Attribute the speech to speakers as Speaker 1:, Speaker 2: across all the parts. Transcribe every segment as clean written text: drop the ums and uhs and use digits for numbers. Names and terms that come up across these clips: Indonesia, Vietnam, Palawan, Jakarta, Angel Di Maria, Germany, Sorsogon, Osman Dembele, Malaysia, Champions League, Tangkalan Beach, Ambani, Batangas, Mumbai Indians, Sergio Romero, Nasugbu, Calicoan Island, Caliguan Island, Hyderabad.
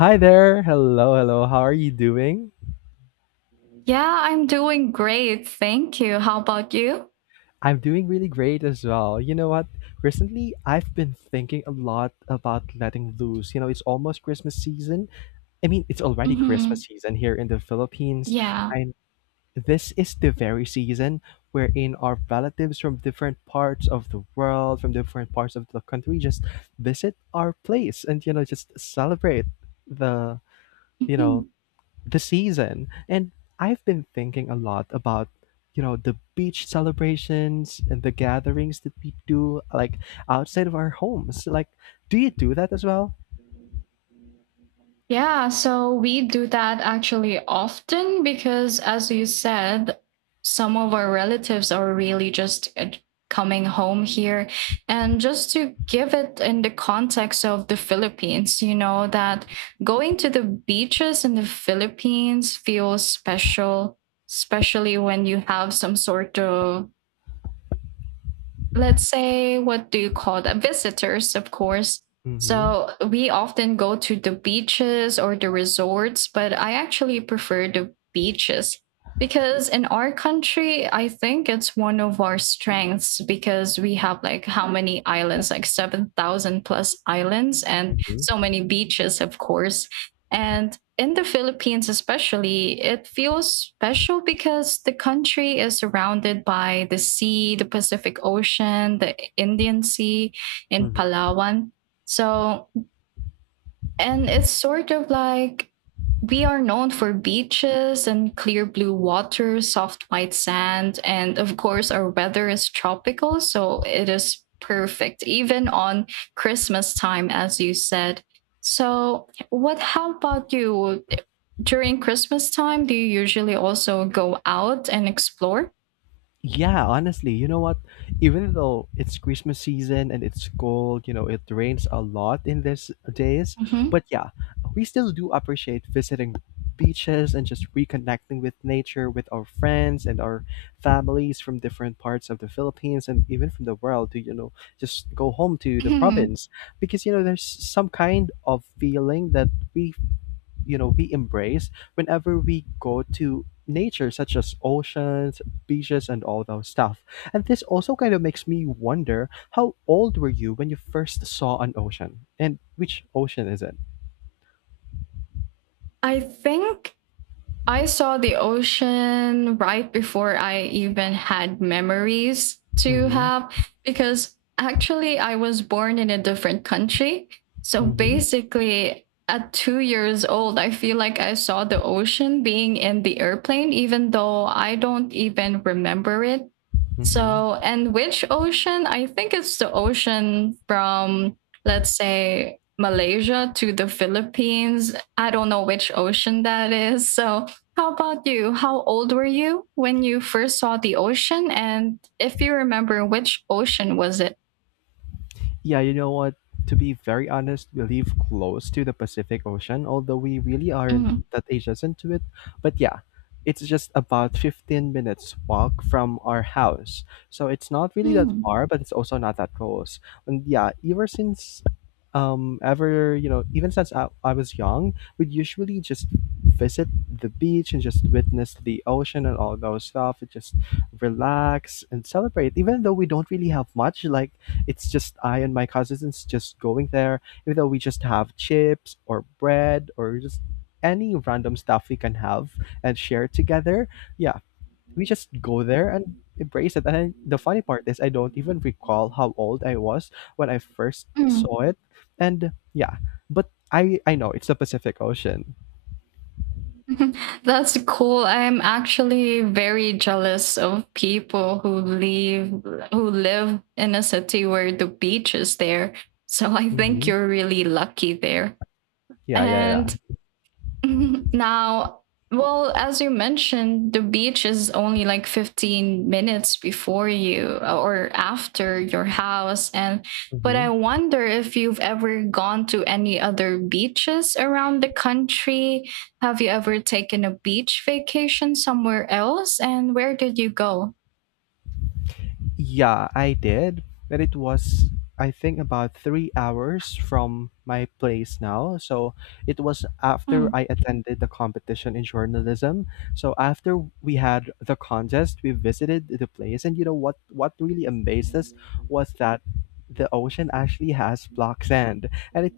Speaker 1: Hi there. Hello, hello. How are you doing?
Speaker 2: Yeah, I'm doing great. Thank you. How about you?
Speaker 1: I'm doing really great as well. You know what? Recently, I've been thinking a lot about letting loose. You know, it's almost Christmas season. I mean, it's already Christmas
Speaker 2: Hmm.
Speaker 1: season here in the Philippines.
Speaker 2: Yeah.
Speaker 1: And this is the very season wherein our relatives from different parts of the world, from different parts of the country, just visit our place and, you know, just celebrate the, you know,
Speaker 2: Mhm.
Speaker 1: the season. And I've been thinking a lot about, you know, the beach celebrations and the gatherings that we do, like outside of our homes. Like, do you do that as well?
Speaker 2: Yeah, so we do that actually often because, as you said, some of our relatives are really just coming home here. And just to give it in the context of the Philippines, you know, that going to the beaches in the Philippines feels special, especially when you have some sort of, let's say, what do you call that, visitors of course.
Speaker 1: Mm-hmm.
Speaker 2: So we often go to the beaches or the resorts, but I actually prefer the beaches because in our country I think it's one of our strengths, because we have like how many islands, like 7000 plus islands and
Speaker 1: Mm-hmm.
Speaker 2: so many beaches of course. And in the Philippines, especially, it feels special because the country is surrounded by the sea, the Pacific Ocean, the Indian Sea in Palawan. So, and it's sort of like we are known for beaches and clear blue water, soft white sand, and of course, our weather is tropical, so it is perfect, even on Christmas time, as you said. So, what, how about you? During Christmas time, do you usually also go out and explore?
Speaker 1: Yeah, honestly, you know what? Even though it's Christmas season and it's cold, you know, it rains a lot in these days,
Speaker 2: Mhm.
Speaker 1: but yeah, we still do appreciate visiting beaches and just reconnecting with nature with our friends and our families from different parts of the Philippines and even from the world to, you know, just go home to the
Speaker 2: Mhm.
Speaker 1: province, because you know there's some kind of feeling that we, you know, we embrace whenever we go to nature such as oceans, beaches, and all those stuff. And this also kind of makes me wonder, how old were you when you first saw an ocean, and which ocean is it?
Speaker 2: I think I saw the ocean right before I even had memories to
Speaker 1: Mm-hmm.
Speaker 2: have, because actually I was born in a different country. So
Speaker 1: Mm-hmm.
Speaker 2: basically, at 2 years old, I feel like I saw the ocean being in the airplane, even though I don't even remember it.
Speaker 1: Mm-hmm.
Speaker 2: So, and which ocean? I think it's the ocean from, let's say, Malaysia to the Philippines. I don't know which ocean that is. So, how about you? How old were you when you first saw the ocean? And if you remember, which ocean was it?
Speaker 1: Yeah, you know what? To be very honest, we live close to the Pacific Ocean, although we really
Speaker 2: Mm,
Speaker 1: aren't that adjacent to it. But yeah, it's just about 15 minutes walk from our house. So it's not really that
Speaker 2: mm,
Speaker 1: far, but it's also not that close. And yeah, ever since you know, even since I was young, we'd usually just visit the beach and just witness the ocean and all those stuff and just relax and celebrate even though we don't really have much. Like, it's just I and my cousins just going there, even though we just have chips or bread or just any random stuff we can have and share together. Yeah, we just go there and embrace it. And I, the funny part is, I don't even recall how old I was when I first
Speaker 2: mm.
Speaker 1: saw it. And yeah, but I know it's the Pacific Ocean.
Speaker 2: That's cool. I'm actually very jealous of people who live, who live in a city where the beach is there. So I think
Speaker 1: Hmm.
Speaker 2: you're really lucky there.
Speaker 1: Yeah, yeah, yeah.
Speaker 2: And now, well, as you mentioned, the beach is only like 15 minutes before you, or after your house. And but
Speaker 1: Hmm.
Speaker 2: I wonder if you've ever gone to any other beaches around the country. Have you ever taken a beach vacation somewhere else? And where did you go?
Speaker 1: Yeah, I did, but it was, I think, about 3 hours from my place now. So it was after
Speaker 2: Hmm.
Speaker 1: I attended the competition in journalism. So after we had the contest, we visited the place, and you know what? What really amazed us was that the ocean actually has black sand, and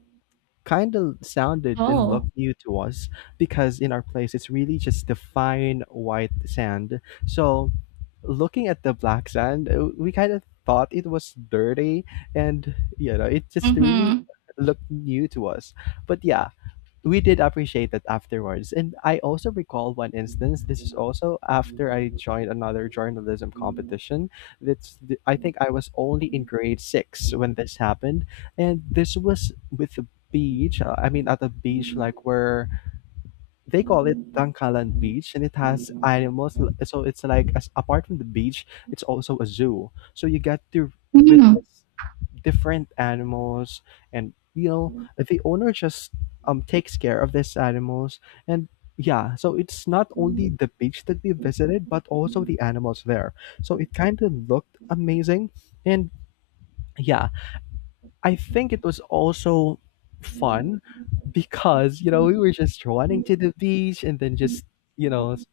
Speaker 1: kind of sounded and
Speaker 2: Oh.
Speaker 1: looked new to us because in our place it's really just the fine white sand. So looking at the black sand, we kind of thought it was dirty, and you know, it just
Speaker 2: Mm-hmm.
Speaker 1: really looked new to us. But yeah, we did appreciate it afterwards. And I also recall one instance. This is also after I joined another journalism competition. That's the, I think I was only in grade six when this happened, and this was with the beach. I mean, at the beach, like where they call it Tangkalan Beach, and it has animals. So it's like, as apart from the beach, it's also a zoo. So you get to witness different animals, and you know the owner just takes care of these animals, and yeah, so it's not only the beach that we visited, but also the animals there. So it kind of looked amazing, and yeah, I think it was also fun because, you know, we
Speaker 2: Mm.
Speaker 1: were just running to the beach and then just, you know, s-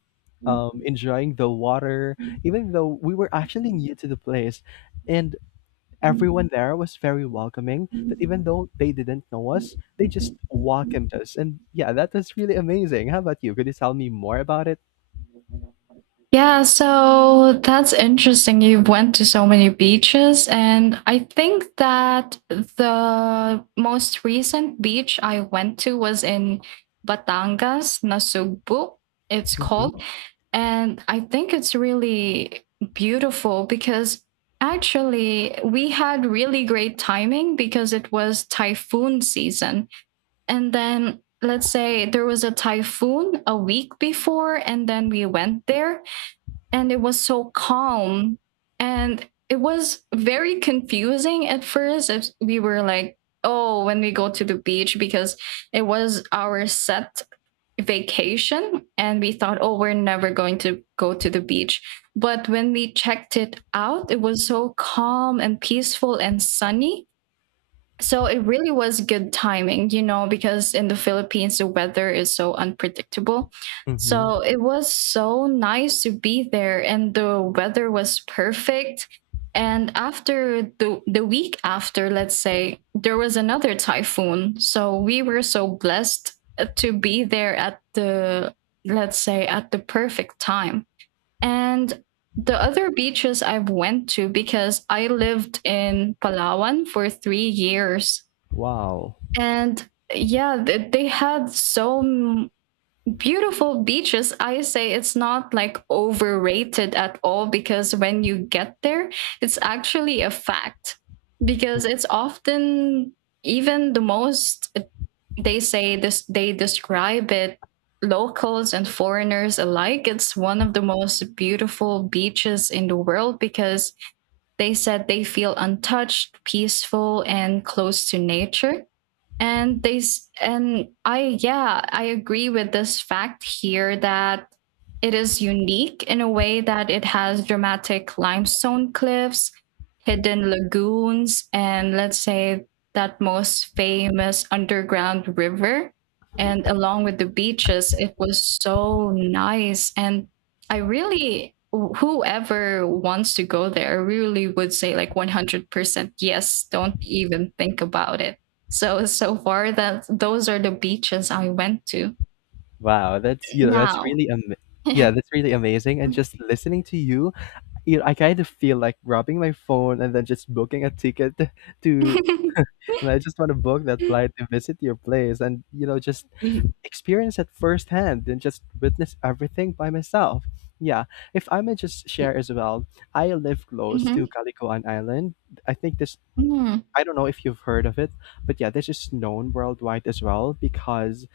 Speaker 1: enjoying the water, even though we were actually new to the place. And everyone there was very welcoming, that even though they didn't know us, they just welcomed us. And yeah, that was really amazing. How about you? Could you tell me more about it?
Speaker 2: Yeah, so that's interesting. You went to so many beaches, and I think that the most recent beach I went to was in Batangas, Nasugbu, it's
Speaker 1: Hmm.
Speaker 2: called. And I think it's really beautiful because actually we had really great timing, because it was typhoon season. And then, let's say, there was a typhoon a week before, and then we went there and it was so calm, and it was very confusing at first if we were like, oh, when we go to the beach, because it was our set vacation and we thought, oh, we're never going to go to the beach. But when we checked it out it was so calm and peaceful and sunny, so it really was good timing, you know, because in the Philippines, the weather is so unpredictable.
Speaker 1: Hmm.
Speaker 2: So it was so nice to be there, and the weather was perfect. And after the week after, let's say, there was another typhoon. So we were so blessed to be there at the, let's say, at the perfect time. And the other beaches I've went to, because I lived in Palawan for 3 years,
Speaker 1: Wow.
Speaker 2: and yeah, they had so beautiful beaches. I say it's not like overrated at all, because when you get there it's actually a fact, because it's often, even the most, they say this, they describe it, locals and foreigners alike, it's one of the most beautiful beaches in the world, because they said they feel untouched, peaceful, and close to nature. And they s- and I yeah, I agree with this fact here, that it is unique in a way that it has dramatic limestone cliffs, hidden lagoons, and, let's say, that most famous underground river. And along with the beaches it was so nice, and I really whoever wants to go there really would say like 100% yes, don't even think about it. So so far, that those are the beaches I went to.
Speaker 1: Wow, that's, you know, that's
Speaker 2: Now
Speaker 1: really am Yeah, that's really amazing. And just listening to you, you know, I kind of feel like grabbing my phone and then just booking a ticket to, and I just want to book that
Speaker 2: Mhm.
Speaker 1: flight to visit your place and, you know, just experience it firsthand and just witness everything by myself. Yeah. If I may just share as well, I live close to
Speaker 2: Mm.
Speaker 1: Calicoan Island. I think this,
Speaker 2: Mm.
Speaker 1: I don't know if you've heard of it, but yeah, this is known worldwide as well because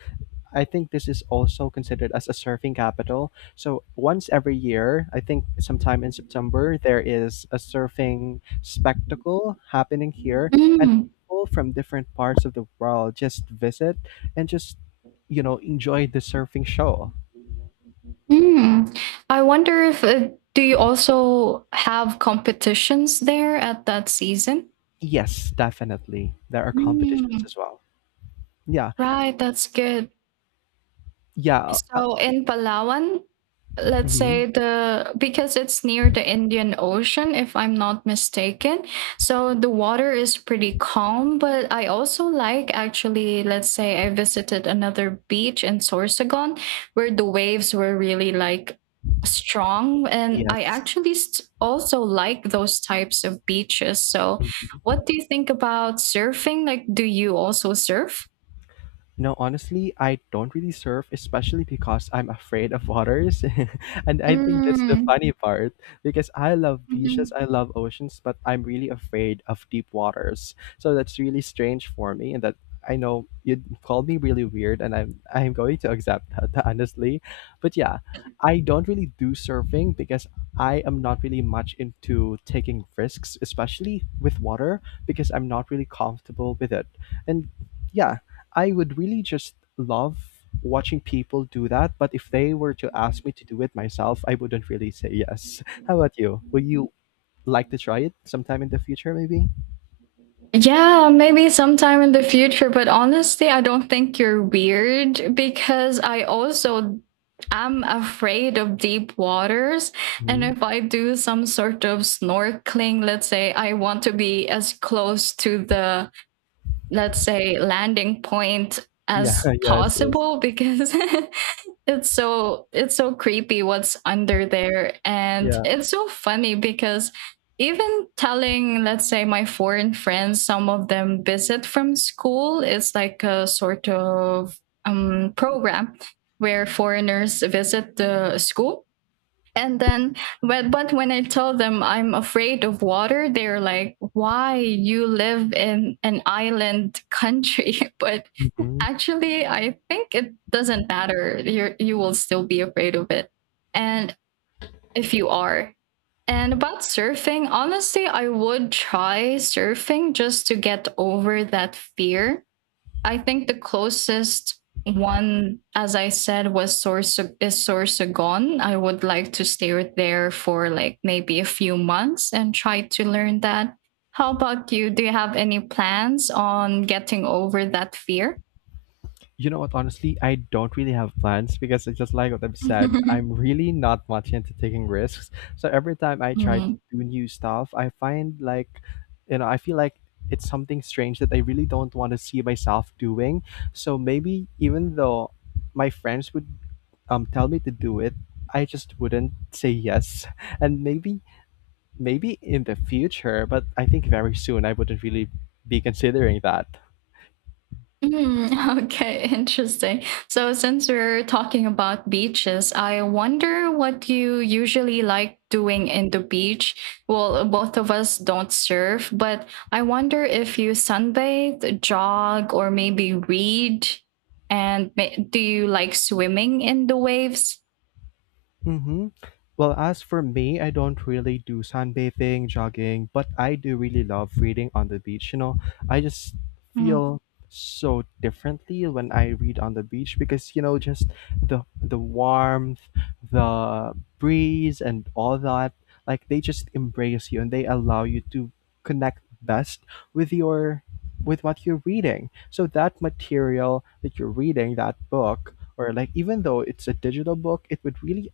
Speaker 1: I think this is also considered as a surfing capital. So once every year, I think sometime in September, there is a surfing spectacle happening here, and
Speaker 2: Mm.
Speaker 1: people from different parts of the world just visit and just, you know, enjoy the surfing show.
Speaker 2: Mm. I wonder if, do you also have competitions there at that season?
Speaker 1: Yes, definitely, there are competitions
Speaker 2: Mm.
Speaker 1: as well. Yeah,
Speaker 2: Right, that's good.
Speaker 1: yeah. Uh,
Speaker 2: So in Palawan, let's
Speaker 1: mhm.
Speaker 2: say the, because it's near the Indian Ocean, if I'm not mistaken. So the water is pretty calm, but I also like, actually, let's say I visited another beach in Sorsogon where the waves were really like strong, and I
Speaker 1: Yes.
Speaker 2: actually also like those types of beaches. So
Speaker 1: Mhm.
Speaker 2: what do you think about surfing? Like, do you also surf?
Speaker 1: No, honestly, I don't really surf, especially because I'm afraid of waters. And I think that's the
Speaker 2: Mm.
Speaker 1: funny part because I love beaches,
Speaker 2: Mhm.
Speaker 1: I love oceans, but I'm really afraid of deep waters. So that's really strange for me. And that, I know you'd call me really weird, and I'm going to accept that, honestly. But yeah, I don't really do surfing because I am not really much into taking risks, especially with water, because I'm not really comfortable with it. And yeah, I would really just love watching people do that, but if they were to ask me to do it myself, I wouldn't really say yes. How about you? Would you like to try it sometime in the future, maybe?
Speaker 2: Yeah, maybe sometime in the future, but honestly, I don't think you're weird, because I also am afraid of deep waters. And
Speaker 1: Hmm.
Speaker 2: if I do some sort of snorkeling, let's say I want to be as close to the, let's say, landing point
Speaker 1: Yeah,
Speaker 2: as
Speaker 1: yes, yes.
Speaker 2: possible, because it's so, it's so creepy what's under there. And
Speaker 1: Yeah.
Speaker 2: it's so funny because even telling, let's say, my foreign friends, some of them visit from school, it's like a sort of program where foreigners visit the school, and then, but when I tell them I'm afraid of water, they're like, why, you live in an island country. But
Speaker 1: Mhm.
Speaker 2: actually, I think it doesn't matter. You will still be afraid of it. And if you are. And about surfing, honestly, I would try surfing just to get over that fear. I think the closest one, as I said, was Sorsa- is Sorsogon. I would like to stay with there for like maybe a few months and try to learn that. How about you? Do you have any plans on getting over that fear?
Speaker 1: You know what? Honestly, I don't really have plans because it's just like what I've said. I'm really not much into taking risks. So every time I try to
Speaker 2: Mm.
Speaker 1: do new stuff, I find like, you know, I feel like it's something strange that I really don't want to see myself doing. So maybe, even though my friends would tell me to do it, I just wouldn't say yes. And maybe, maybe in the future, but I think very soon I wouldn't really be considering that.
Speaker 2: Mm, okay, interesting. So since we're talking about beaches, I wonder what you usually like doing in the beach. Well, both of us don't surf, but I wonder if you sunbathe, jog, or maybe read. And do you like swimming in the waves?
Speaker 1: Mm-hmm. Well, as for me, I don't really do sunbathing, jogging, but I do really love reading on the beach. You know, I just feel so differently when I read on the beach because you know just the warmth, the breeze and all that, like they just embrace you and they allow you to connect best with your, with what you're reading. So that material that you're reading, that book, or like even though it's a digital book, it would really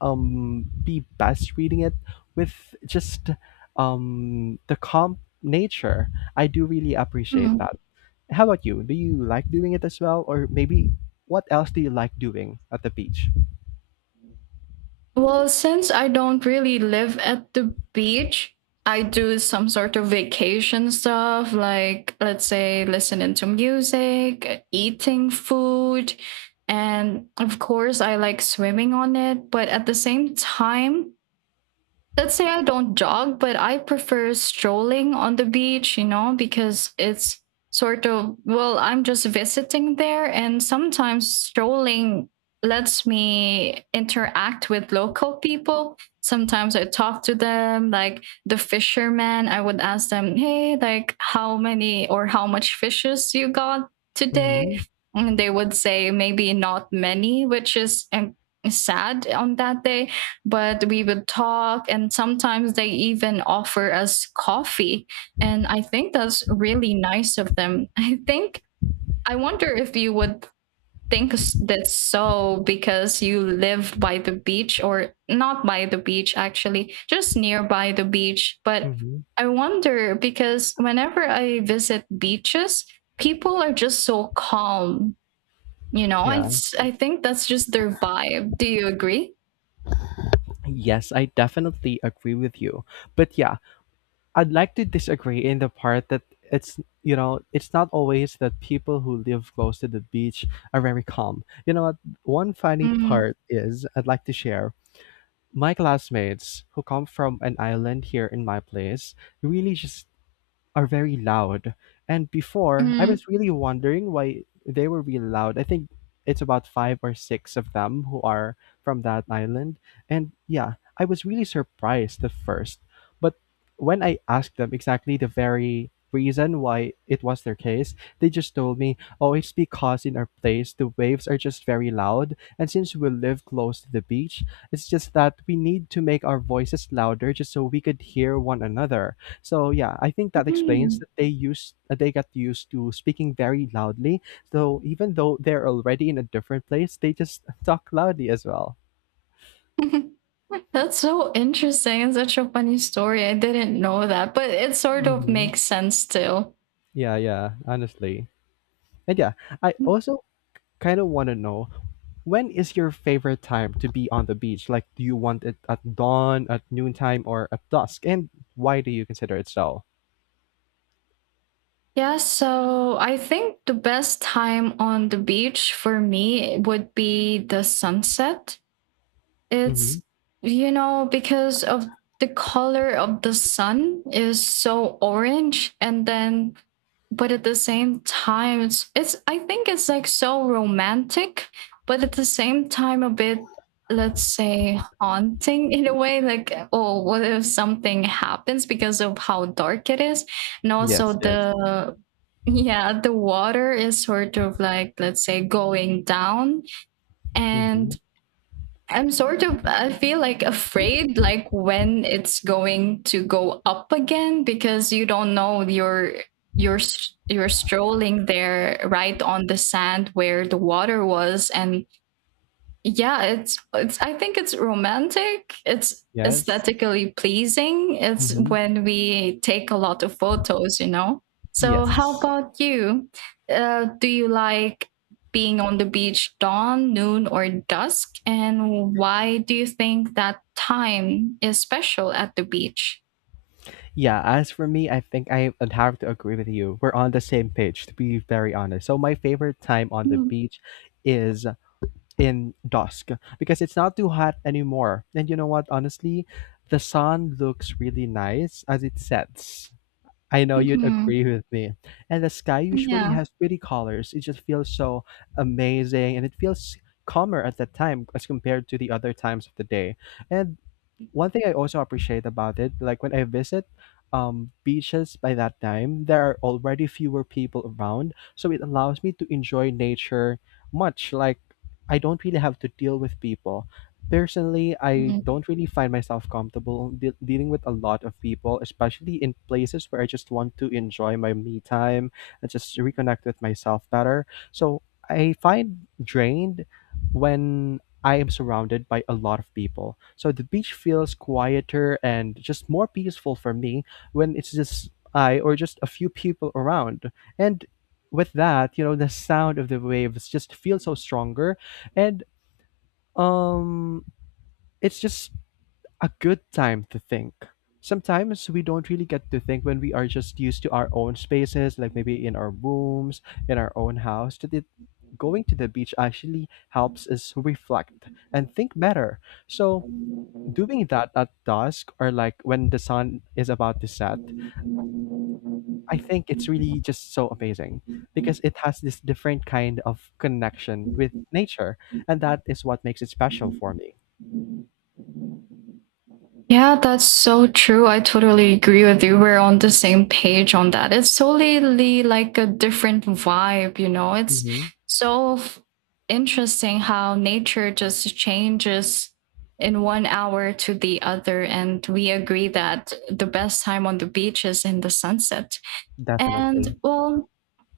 Speaker 1: be best reading it with just the calm nature. I do really appreciate
Speaker 2: Mm.
Speaker 1: that. How about you? Do you like doing it as well, or maybe what else do you like doing at the beach?
Speaker 2: Well, since I don't really live at the beach, I do some sort of vacation stuff, like, let's say, listening to music, eating food, and of course, I like swimming on it. But at the same time, let's say I don't jog, but I prefer strolling on the beach, you know, because it's sort of, well, I'm just visiting there. And sometimes strolling lets me interact with local people. Sometimes I talk to them, like the fishermen. I would ask them, hey, like, how many or how much fishes you got today?
Speaker 1: Mm-hmm.
Speaker 2: And they would say, maybe not many, which is sad on that day. But we would talk, and sometimes they even offer us coffee, and I think that's really nice of them. I think, I wonder if you would think that's so because you live by the beach, or not by the beach, actually, just nearby the beach. But
Speaker 1: Mm-hmm.
Speaker 2: I wonder, because whenever I visit beaches, people are just so calm. You know,
Speaker 1: Yeah.
Speaker 2: it's, I think that's just their vibe. Do you agree?
Speaker 1: Yes, I definitely agree with you. But yeah, I'd like to disagree in the part that it's, you know, it's not always that people who live close to the beach are very calm. You know what? One funny
Speaker 2: Mm.
Speaker 1: part is I'd like to share. My classmates, who come from an island here in my place, really just are very loud. And before, I
Speaker 2: Mm.
Speaker 1: was really wondering why they were really loud. I think it's about five or six of them who are from that island. And yeah, I was really surprised at first. But when I asked them exactly the very reason why it was their case, they just told me, oh, it's because in our place the waves are just very loud. And since we live close to the beach, it's just that we need to make our voices louder just so we could hear one another. So yeah, I think that explains
Speaker 2: Mm.
Speaker 1: that they got used to speaking very loudly. So even though they're already in a different place, they just talk loudly as well.
Speaker 2: That's so interesting and such a funny story. I didn't know that, but it sort of
Speaker 1: Hmm.
Speaker 2: makes sense too.
Speaker 1: Yeah, yeah, honestly. And yeah, I also kind of want to know, when is your favorite time to be on the beach? Like, do you want it at dawn, at noontime, or at dusk? And why do you consider it so?
Speaker 2: Yeah, so I think the best time on the beach for me would be the sunset.
Speaker 1: Mm-hmm.
Speaker 2: It's, you know, because of the color of the sun is so orange. And then, but at the same time, it's I think it's like so romantic, but at the same time a bit, let's say, haunting in a way, like, oh, what if something happens because of how dark it is. And also
Speaker 1: Yes, yes.
Speaker 2: the, yeah, the water is sort of like, let's say, going down.
Speaker 1: Mm-hmm.
Speaker 2: And I'm sort of, I feel like afraid like when it's going to go up again, because you don't know, you're strolling there right on the sand where the water was. And yeah, it's I think it's romantic, it's
Speaker 1: Yes.
Speaker 2: aesthetically pleasing, it's
Speaker 1: Mm-hmm.
Speaker 2: when we take a lot of photos, you know. So how
Speaker 1: Yes.
Speaker 2: about you? Do you like being on the beach, dawn, noon, or dusk? And why do you think that time is special at the beach?
Speaker 1: Yeah, as for me, I think I would have to agree with you. We're on the same page, to be very honest. So my favorite time on the beach is in dusk because it's not too hot anymore. And you know what? Honestly, the sun looks really nice as it sets. I know you'd
Speaker 2: Mm-hmm.
Speaker 1: agree with me. And the sky usually
Speaker 2: Yeah.
Speaker 1: has pretty colors. It just feels so amazing, and it feels calmer at that time as compared to the other times of the day. And one thing I also appreciate about it, like when I visit beaches by that time, there are already fewer people around. So it allows me to enjoy nature much. Like I don't really have to deal with people. Personally, I don't really find myself comfortable dealing with a lot of people, especially in places where I just want to enjoy my me time and just reconnect with myself better. So I find drained when I am surrounded by a lot of people. So the beach feels quieter and just more peaceful for me when it's just I or just a few people around. And with that, you know, the sound of the waves just feels so stronger and um it's just a good time to think. Sometimes we don't really get to think when we are just used to our own spaces, like maybe in our rooms, in our own house. That it, going to the beach actually helps us reflect and think better. So doing that at dusk or like when the sun is about to set, I think it's really just so amazing because it has this different kind of connection with nature, and that is what makes it special for me.
Speaker 2: Yeah, that's so true. I totally agree with you. We're on the same page on that. It's totally like a different vibe, you know. It's
Speaker 1: Mhm,
Speaker 2: so interesting how nature just changes in one hour to the other. And we agree that the best time on the beach is in the sunset.
Speaker 1: definitely.
Speaker 2: And well,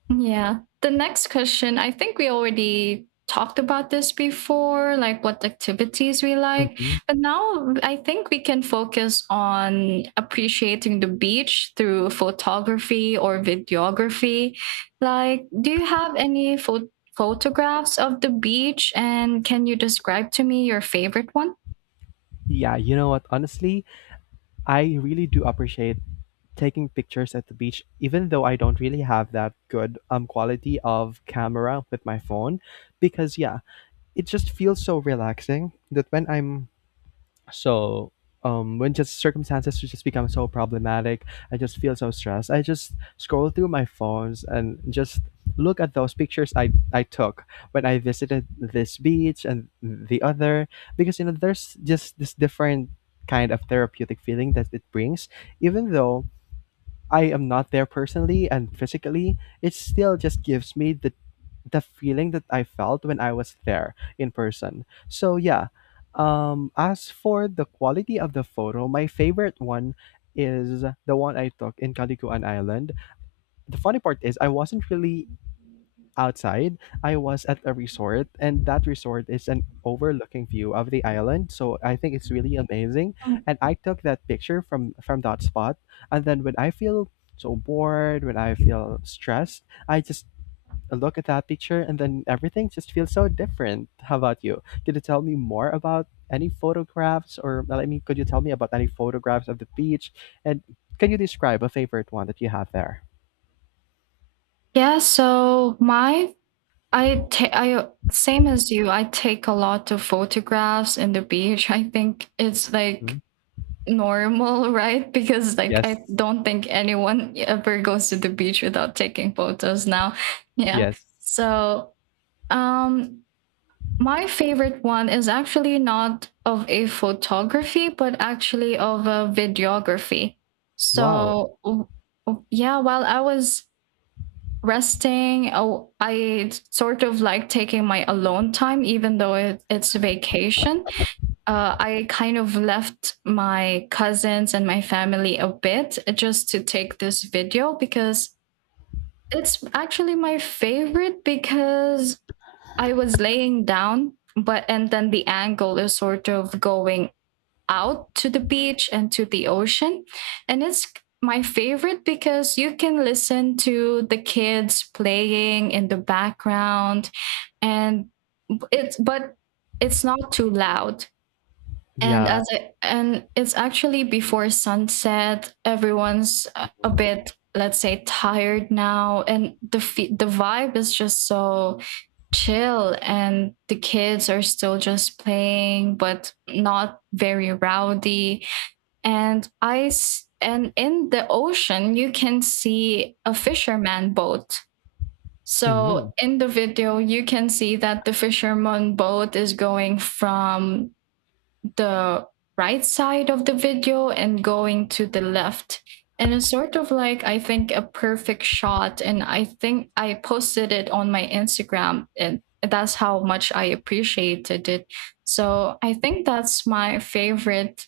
Speaker 2: yeah. The next question, I think we already talked about this before, like what activities we like.
Speaker 1: Mhm.
Speaker 2: But now I think we can focus on appreciating the beach through photography or videography. Like, do you have any photographs of the beach? And can you describe to me your favorite one?
Speaker 1: Yeah, you know what? Honestly, I really do appreciate taking pictures at the beach, even though I don't really have that good quality of camera with my phone, because yeah, it just feels so relaxing that when I'm So when just circumstances just become so problematic, I just feel so stressed. I just scroll through my phones and just look at those pictures I took when I visited this beach and the other because you know there's just this different kind of therapeutic feeling that it brings. Even though I am not there personally and physically, it still just gives me the feeling that I felt when I was there in person. So yeah, as for the quality of the photo, my favorite one is the one I took in Caliguan Island. The funny part is I wasn't really outside. I was at a resort and that resort is an overlooking view of the island. So I think it's really amazing.
Speaker 2: Mm.
Speaker 1: And I took that picture from that spot. And then when I feel so bored, when I feel stressed, I just look at that picture and then everything just feels so different. How about you? Could you tell me more about any photographs or well, I mean, could you tell me about any photographs of the beach? And can you describe a favorite one that you have there?
Speaker 2: Yeah, so my I ta I same as you, I take a lot of photographs in the beach. I think it's like
Speaker 1: Mhm.
Speaker 2: normal, right? Because like I
Speaker 1: Yes.
Speaker 2: don't think anyone ever goes to the beach without taking photos now. Yeah.
Speaker 1: Yes.
Speaker 2: So, um my favorite one is actually not of a photography, but actually of a videography.
Speaker 1: Wow.
Speaker 2: So, while I was resting, oh, I sort of like taking my alone time, even though it's vacation. I kind of left my cousins and my family a bit just to take this video because it's actually my favorite because I was laying down, but and then the angle is sort of going out to the beach and to the ocean. And it's my favorite because you can listen to the kids playing in the background and it's but it's not too loud and
Speaker 1: Yeah.
Speaker 2: and it's actually before sunset. Everyone's a bit, let's say, tired now, and the vibe is just so chill. And the kids are still just playing, but not very rowdy. And and in the ocean, you can see a fisherman boat.
Speaker 1: Mm-hmm.
Speaker 2: So in the video, you can see that the fisherman boat is going from the right side of the video and going to the left. And it's sort of like, I think, a perfect shot. And I think I posted it on my Instagram, and that's how much I appreciated it. So I think that's my favorite,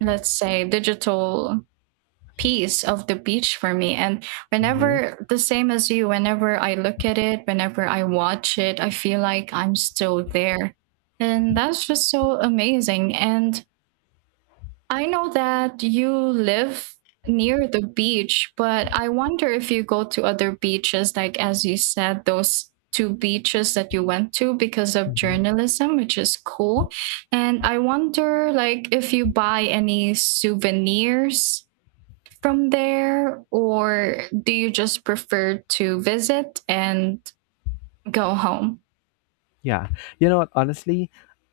Speaker 2: let's say, digital piece of the beach for me. And
Speaker 1: Mm-hmm.
Speaker 2: whenever, the same as you, whenever I look at it, whenever I watch it, I feel like I'm still there. And that's just so amazing. And I know that you live near the beach, but I wonder if you go to other beaches, like as you said, those two beaches that you went to because of journalism, which is cool. And I wonder like if you buy any souvenirs from there or do you just prefer to visit and go home?
Speaker 1: Yeah. You know what? Honestly,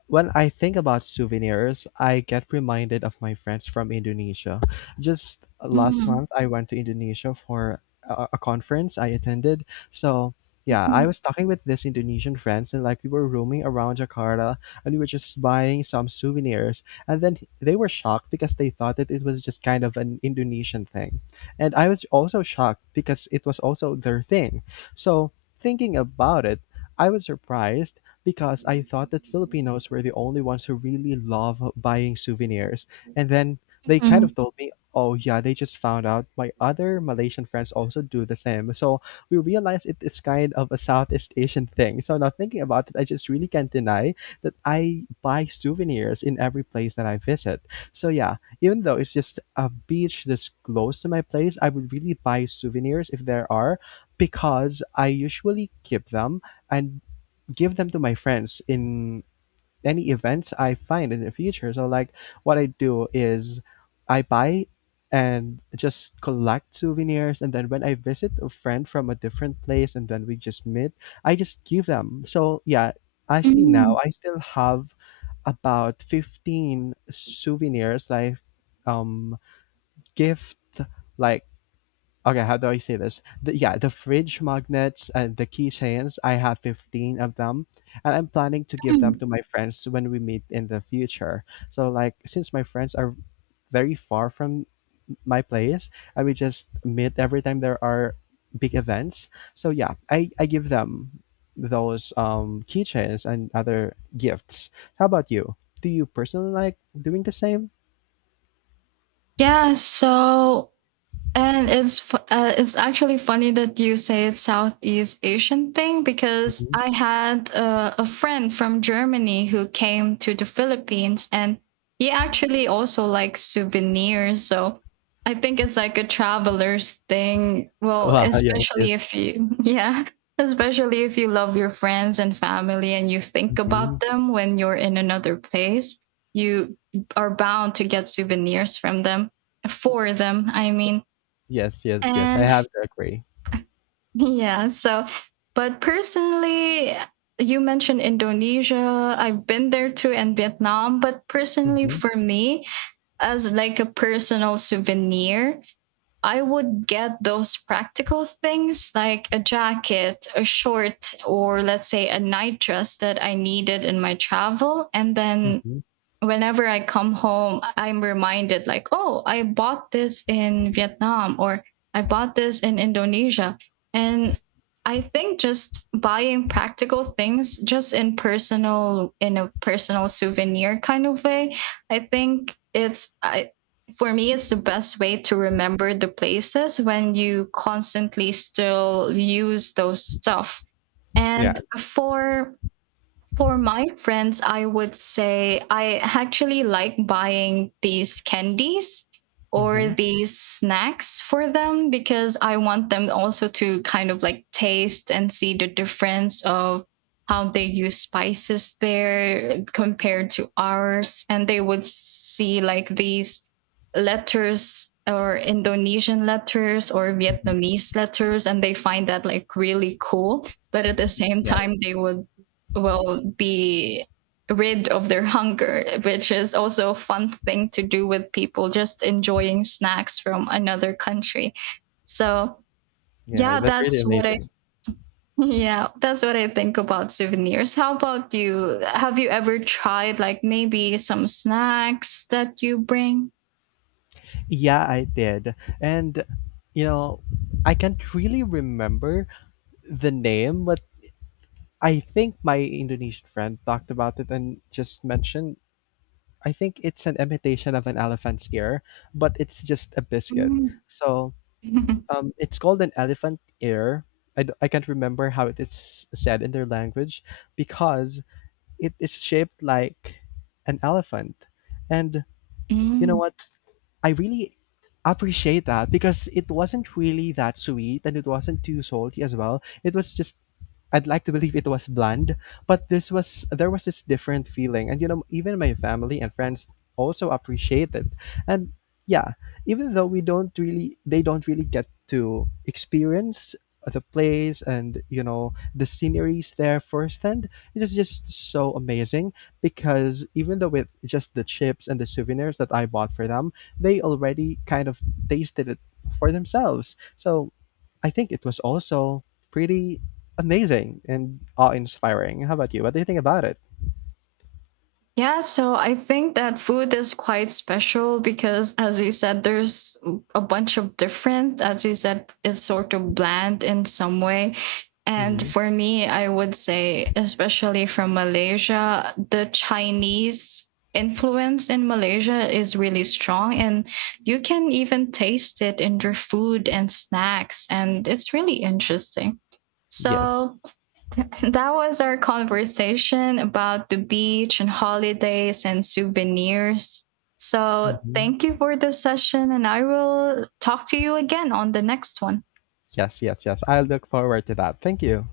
Speaker 1: when I think about souvenirs, I get reminded of my friends from Indonesia. Just last
Speaker 2: Mm,
Speaker 1: month, I went to Indonesia for a conference I attended. So, yeah, I
Speaker 2: mhm.
Speaker 1: was talking with this Indonesian friends and like we were roaming around Jakarta and we were just buying some souvenirs. And then they were shocked because they thought that it was just kind of an Indonesian thing. And I was also shocked because it was also their thing. So, thinking about it, I was surprised because I thought that Filipinos were the only ones who really love buying souvenirs. And then they kind
Speaker 2: Mhm.
Speaker 1: of told me, oh, yeah, they just found out my other Malaysian friends also do the same. So we realized it is kind of a Southeast Asian thing. So now thinking about it, I just really can't deny that I buy souvenirs in every place that I visit. So yeah, even though it's just a beach that's close to my place, I would really buy souvenirs if there are because I usually keep them and give them to my friends in any events I find in the future. So like what I do is I buy and just collect souvenirs and then when I visit a friend from a different place and then we just meet, I just give them. So yeah, actually now
Speaker 2: Mm,
Speaker 1: I still have about 15 souvenirs like um gift like okay, how do I say this? The, yeah, the fridge magnets and the keychains. I have 15 of them, and I'm planning to give them
Speaker 2: mm.
Speaker 1: to my friends when we meet in the future. So, like, since my friends are very far from my place and we just meet every time there are big events, so yeah, I give them those keychains and other gifts. How about you? Do you personally like doing the same?
Speaker 2: Yeah, so and it's actually funny that you say it's Southeast Asian thing because
Speaker 1: Mhm.
Speaker 2: I had a friend from Germany who came to the Philippines and he actually also likes souvenirs. So I think it's like a traveler's thing. Well,
Speaker 1: Wow, yes,
Speaker 2: especially
Speaker 1: yes.
Speaker 2: if you, yeah, especially if you love your friends and family and you think about
Speaker 1: Hmm,
Speaker 2: them when you're in another place, you are bound to get souvenirs from them, for them, I mean.
Speaker 1: yes, yes, yes, I
Speaker 2: And
Speaker 1: have to agree.
Speaker 2: yeah, so, but personally, you mentioned Indonesia. I've been there too and Vietnam. But personally,
Speaker 1: Hmm.
Speaker 2: for me, as like a personal souvenir, I would get those practical things like a jacket, a short, or let's say a night dress that I needed in my travel, and then
Speaker 1: Hmm.
Speaker 2: whenever I come home, I'm reminded, like, oh, I bought this in Vietnam or I bought this in Indonesia. And I think just buying practical things just in a personal souvenir kind of way, I think it's I for me it's the best way to remember the places when you constantly still use those stuff.
Speaker 1: Yeah.
Speaker 2: And for my friends, I would say I actually like buying these candies or
Speaker 1: Hmm.
Speaker 2: these snacks for them because I want them also to kind of like taste and see the difference of how they use spices there compared to ours. And they would see like these letters or Indonesian letters or
Speaker 1: Hmm.
Speaker 2: Vietnamese letters, and they find that like really cool. But at the same time,
Speaker 1: Yes.
Speaker 2: they would will be rid of their hunger, which is also a fun thing to do with people just enjoying snacks from another country. So,
Speaker 1: Yeah,
Speaker 2: yeah,
Speaker 1: that's really
Speaker 2: that's what I
Speaker 1: amazing.
Speaker 2: yeah, that's what I think about souvenirs. How about you? Have you ever tried like maybe some snacks that you bring?
Speaker 1: Yeah, I did. And, you know, I can't really remember the name, but I think my Indonesian friend talked about it and just mentioned I think it's an imitation of an elephant's ear, but it's just a biscuit.
Speaker 2: Mm.
Speaker 1: So it's called an elephant ear. I can't remember how it is said in their language because it is shaped like an elephant. And you know
Speaker 2: Mm.
Speaker 1: what? I really appreciate that because it wasn't really that sweet and it wasn't too salty as well. It was just I'd like to believe it was bland, but this was there was this different feeling, and you know, even my family and friends also appreciate it. And yeah, even though we don't really, they don't really get to experience the place and you know the sceneries there firsthand. It is just so amazing because even though with just the chips and the souvenirs that I bought for them, they already kind of tasted it for themselves. So I think it was also pretty amazing and awe-inspiring. How about you? What do you think about it?
Speaker 2: Yeah, so I think that food is quite special because, as you said, there's a bunch of different. As you said, it's sort of bland in some way. And
Speaker 1: Hmm.
Speaker 2: for me, I would say, especially from Malaysia, the Chinese influence in Malaysia is really strong. And you can even taste it in their food and snacks. And it's really interesting.
Speaker 1: Yes.
Speaker 2: So, that was our conversation about the beach and holidays and souvenirs. So,
Speaker 1: Hmm.
Speaker 2: thank you for this session, and I will talk to you again on the next one.
Speaker 1: Yes, yes, yes. I look forward to that. Thank you.